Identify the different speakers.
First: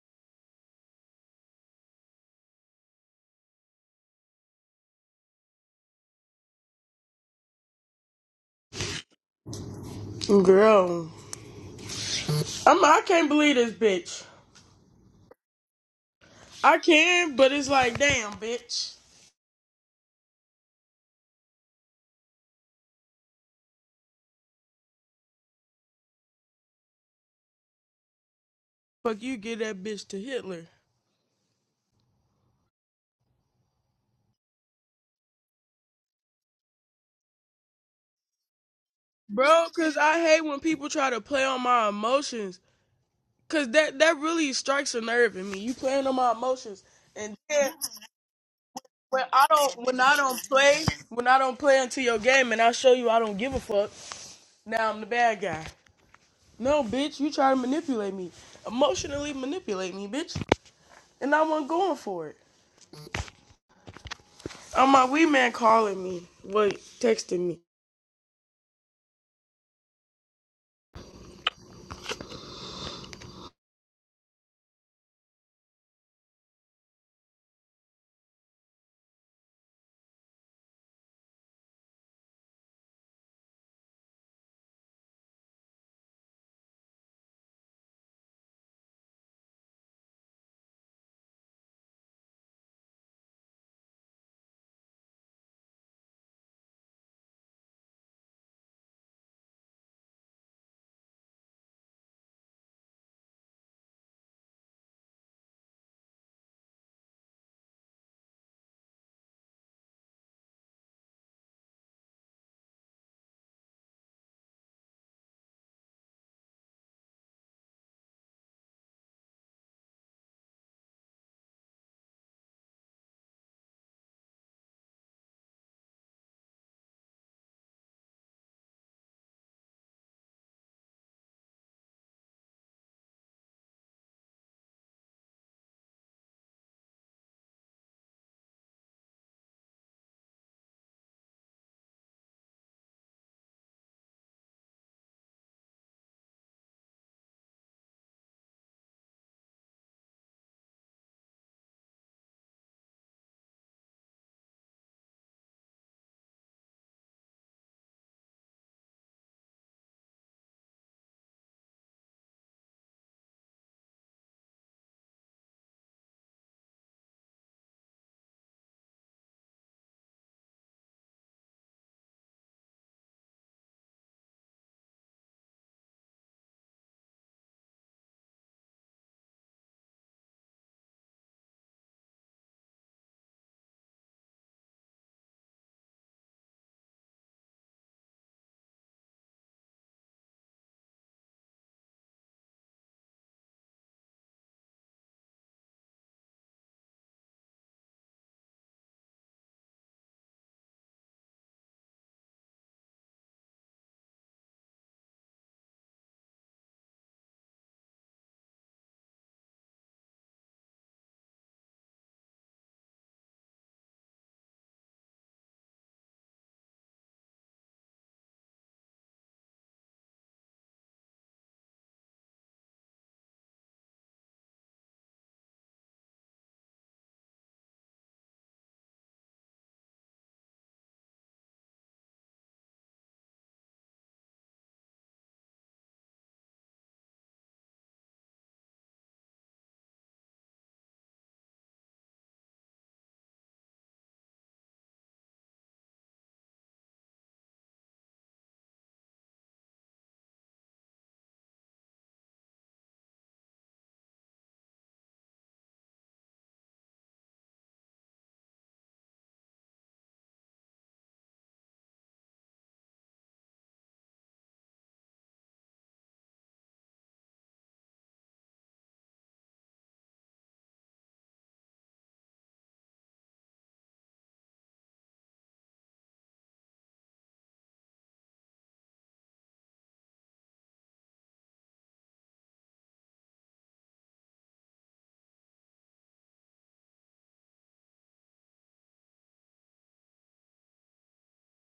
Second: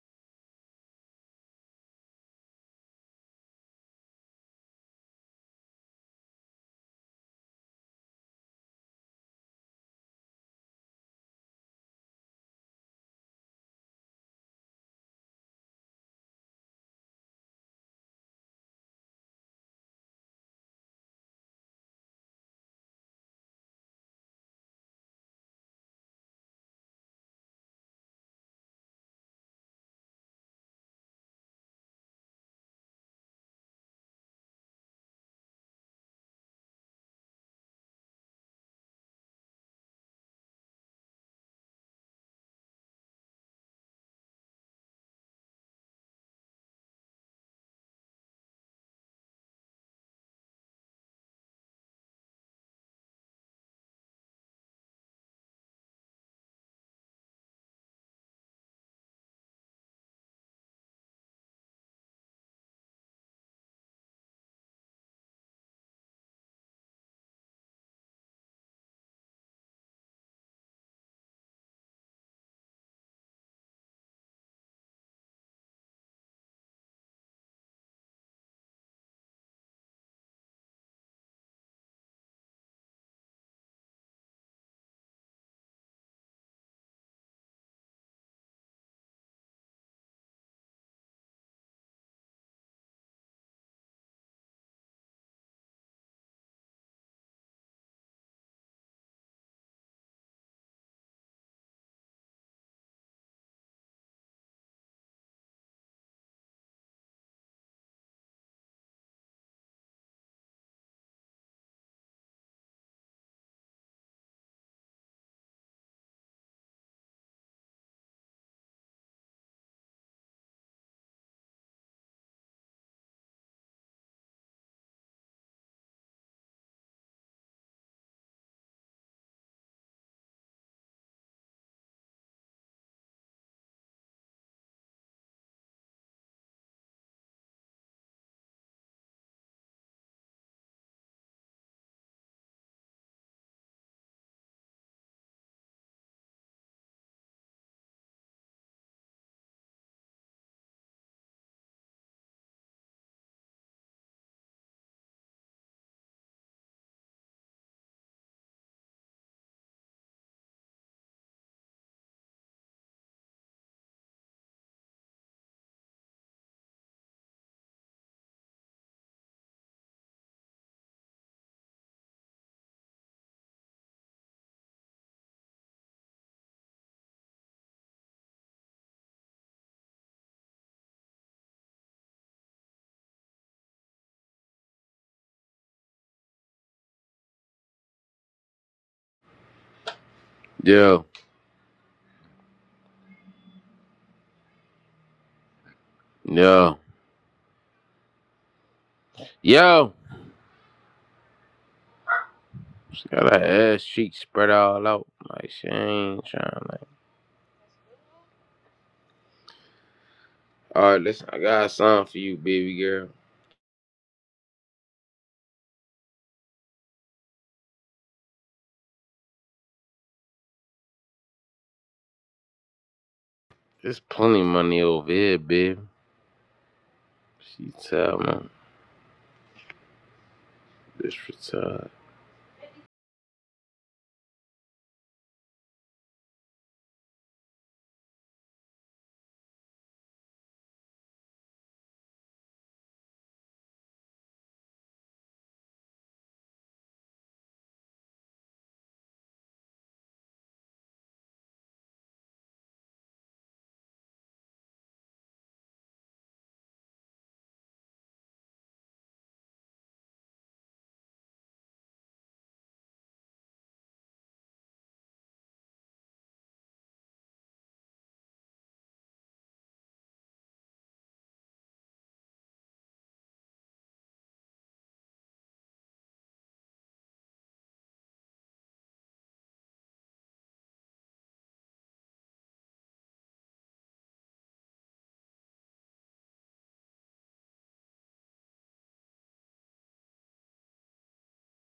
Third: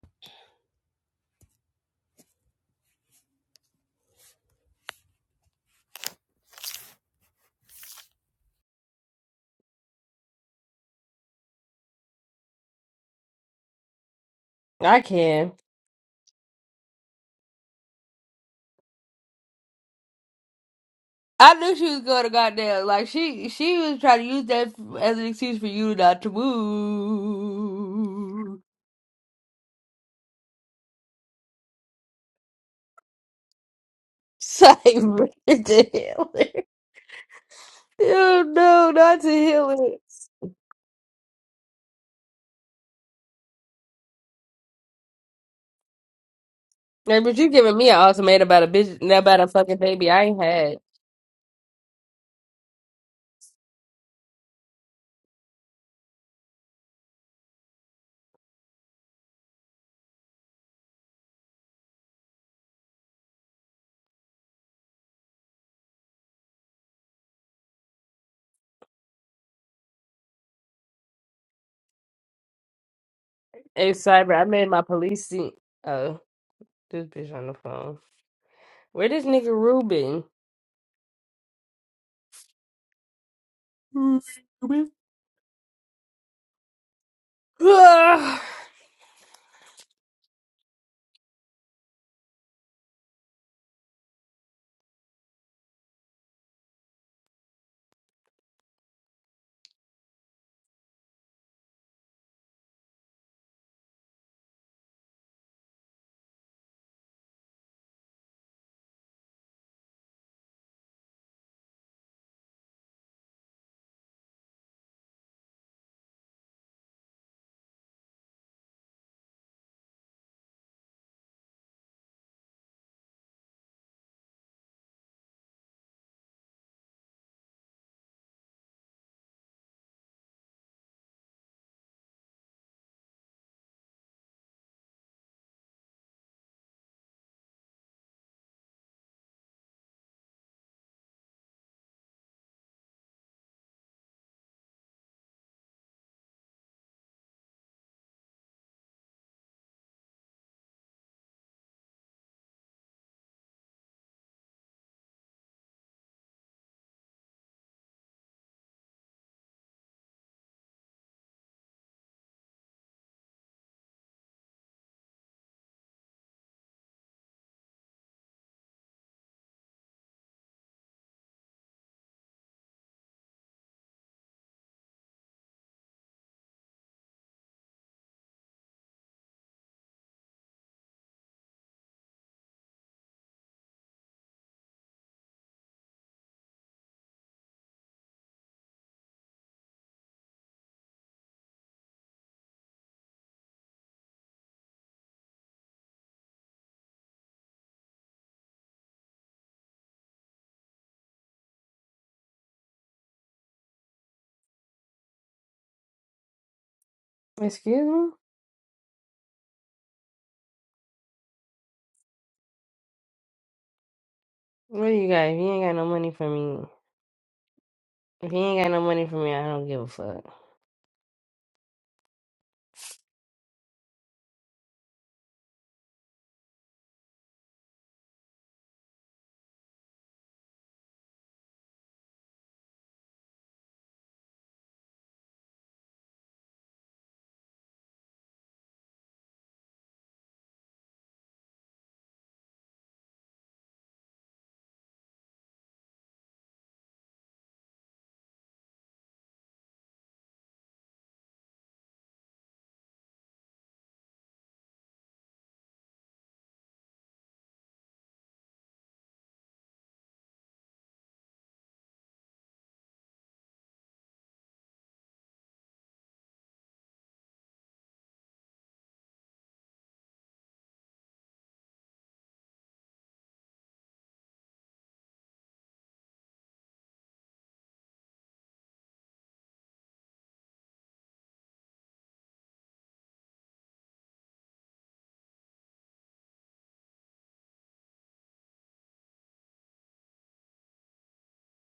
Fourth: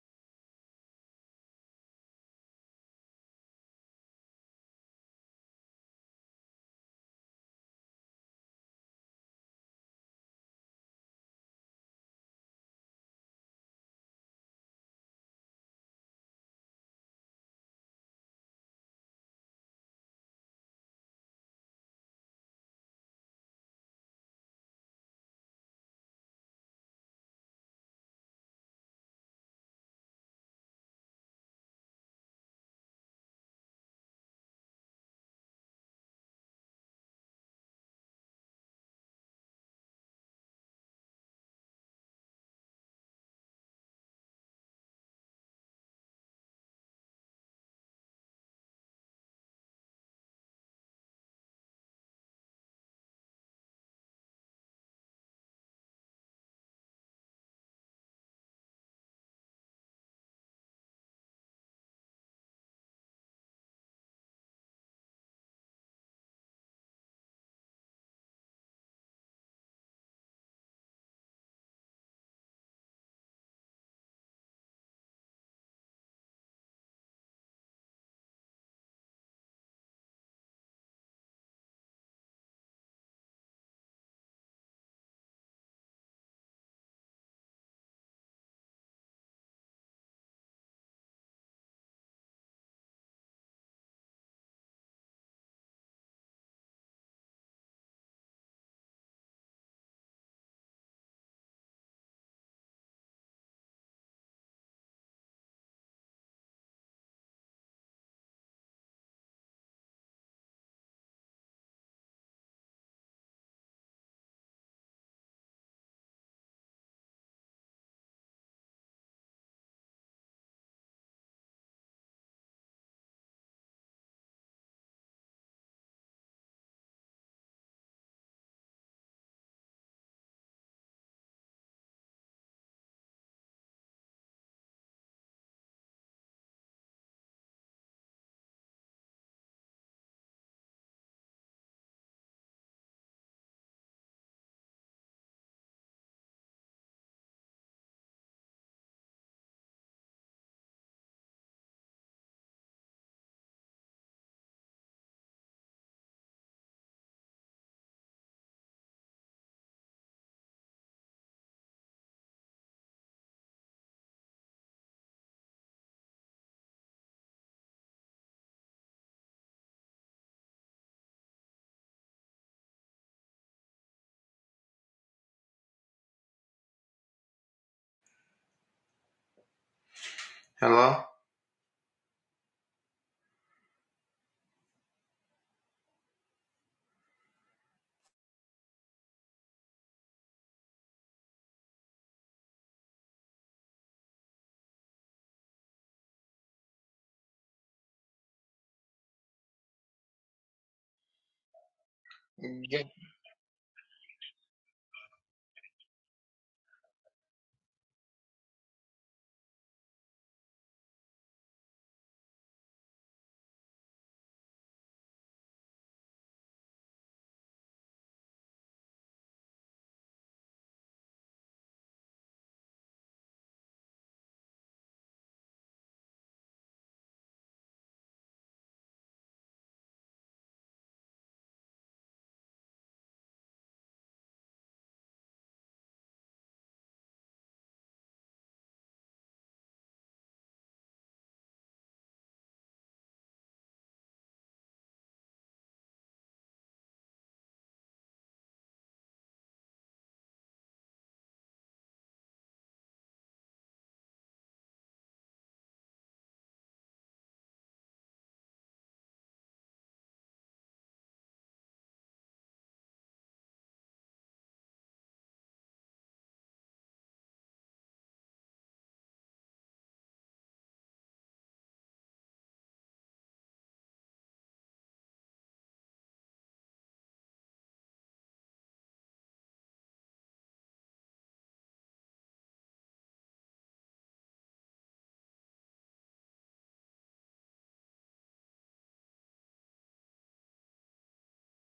Speaker 1: Girl, I'm. I can't believe this bitch.
Speaker 2: I can.
Speaker 1: I can, but it's like, damn, bitch.
Speaker 2: I knew she was going to goddamn. Like she, she was trying to use that as an excuse for you not to move.
Speaker 1: Fuck you, give that bitch to Hitler,
Speaker 2: Cyber to heal Oh no, not to
Speaker 1: bro.
Speaker 2: heal
Speaker 1: Cause
Speaker 2: it.
Speaker 1: I hate when people try to play on my emotions. Cause that that really strikes a nerve in me. You playing on my emotions,
Speaker 2: Like,
Speaker 1: and
Speaker 2: but you
Speaker 1: then
Speaker 2: giving me an ultimatum about a bitch, not
Speaker 1: when
Speaker 2: about
Speaker 1: I
Speaker 2: a fucking
Speaker 1: don't when
Speaker 2: baby
Speaker 1: I
Speaker 2: I ain't
Speaker 1: don't
Speaker 2: had.
Speaker 1: play when I don't play into your game, and I show you I don't give a fuck. Now I'm the bad guy. No, bitch, you try to manipulate me, emotionally manipulate me, bitch, and I wasn't going for it. Oh my wee man calling me. Wait, texting me.
Speaker 2: Hey, Cyber, I made my police scene. Oh, this bitch on the phone. Where this nigga Ruben? Ruben?
Speaker 3: Hello?
Speaker 4: Yeah, yeah, yeah. She got her ass cheeks spread all out. Like she ain't trying to.
Speaker 2: Excuse me?
Speaker 4: All right, listen, I got something for you, baby girl.
Speaker 2: What do you got? If you ain't got no money for me. If he ain't got no money for me, I don't give a fuck.
Speaker 4: There's plenty of money over here, baby. She tell me this for time.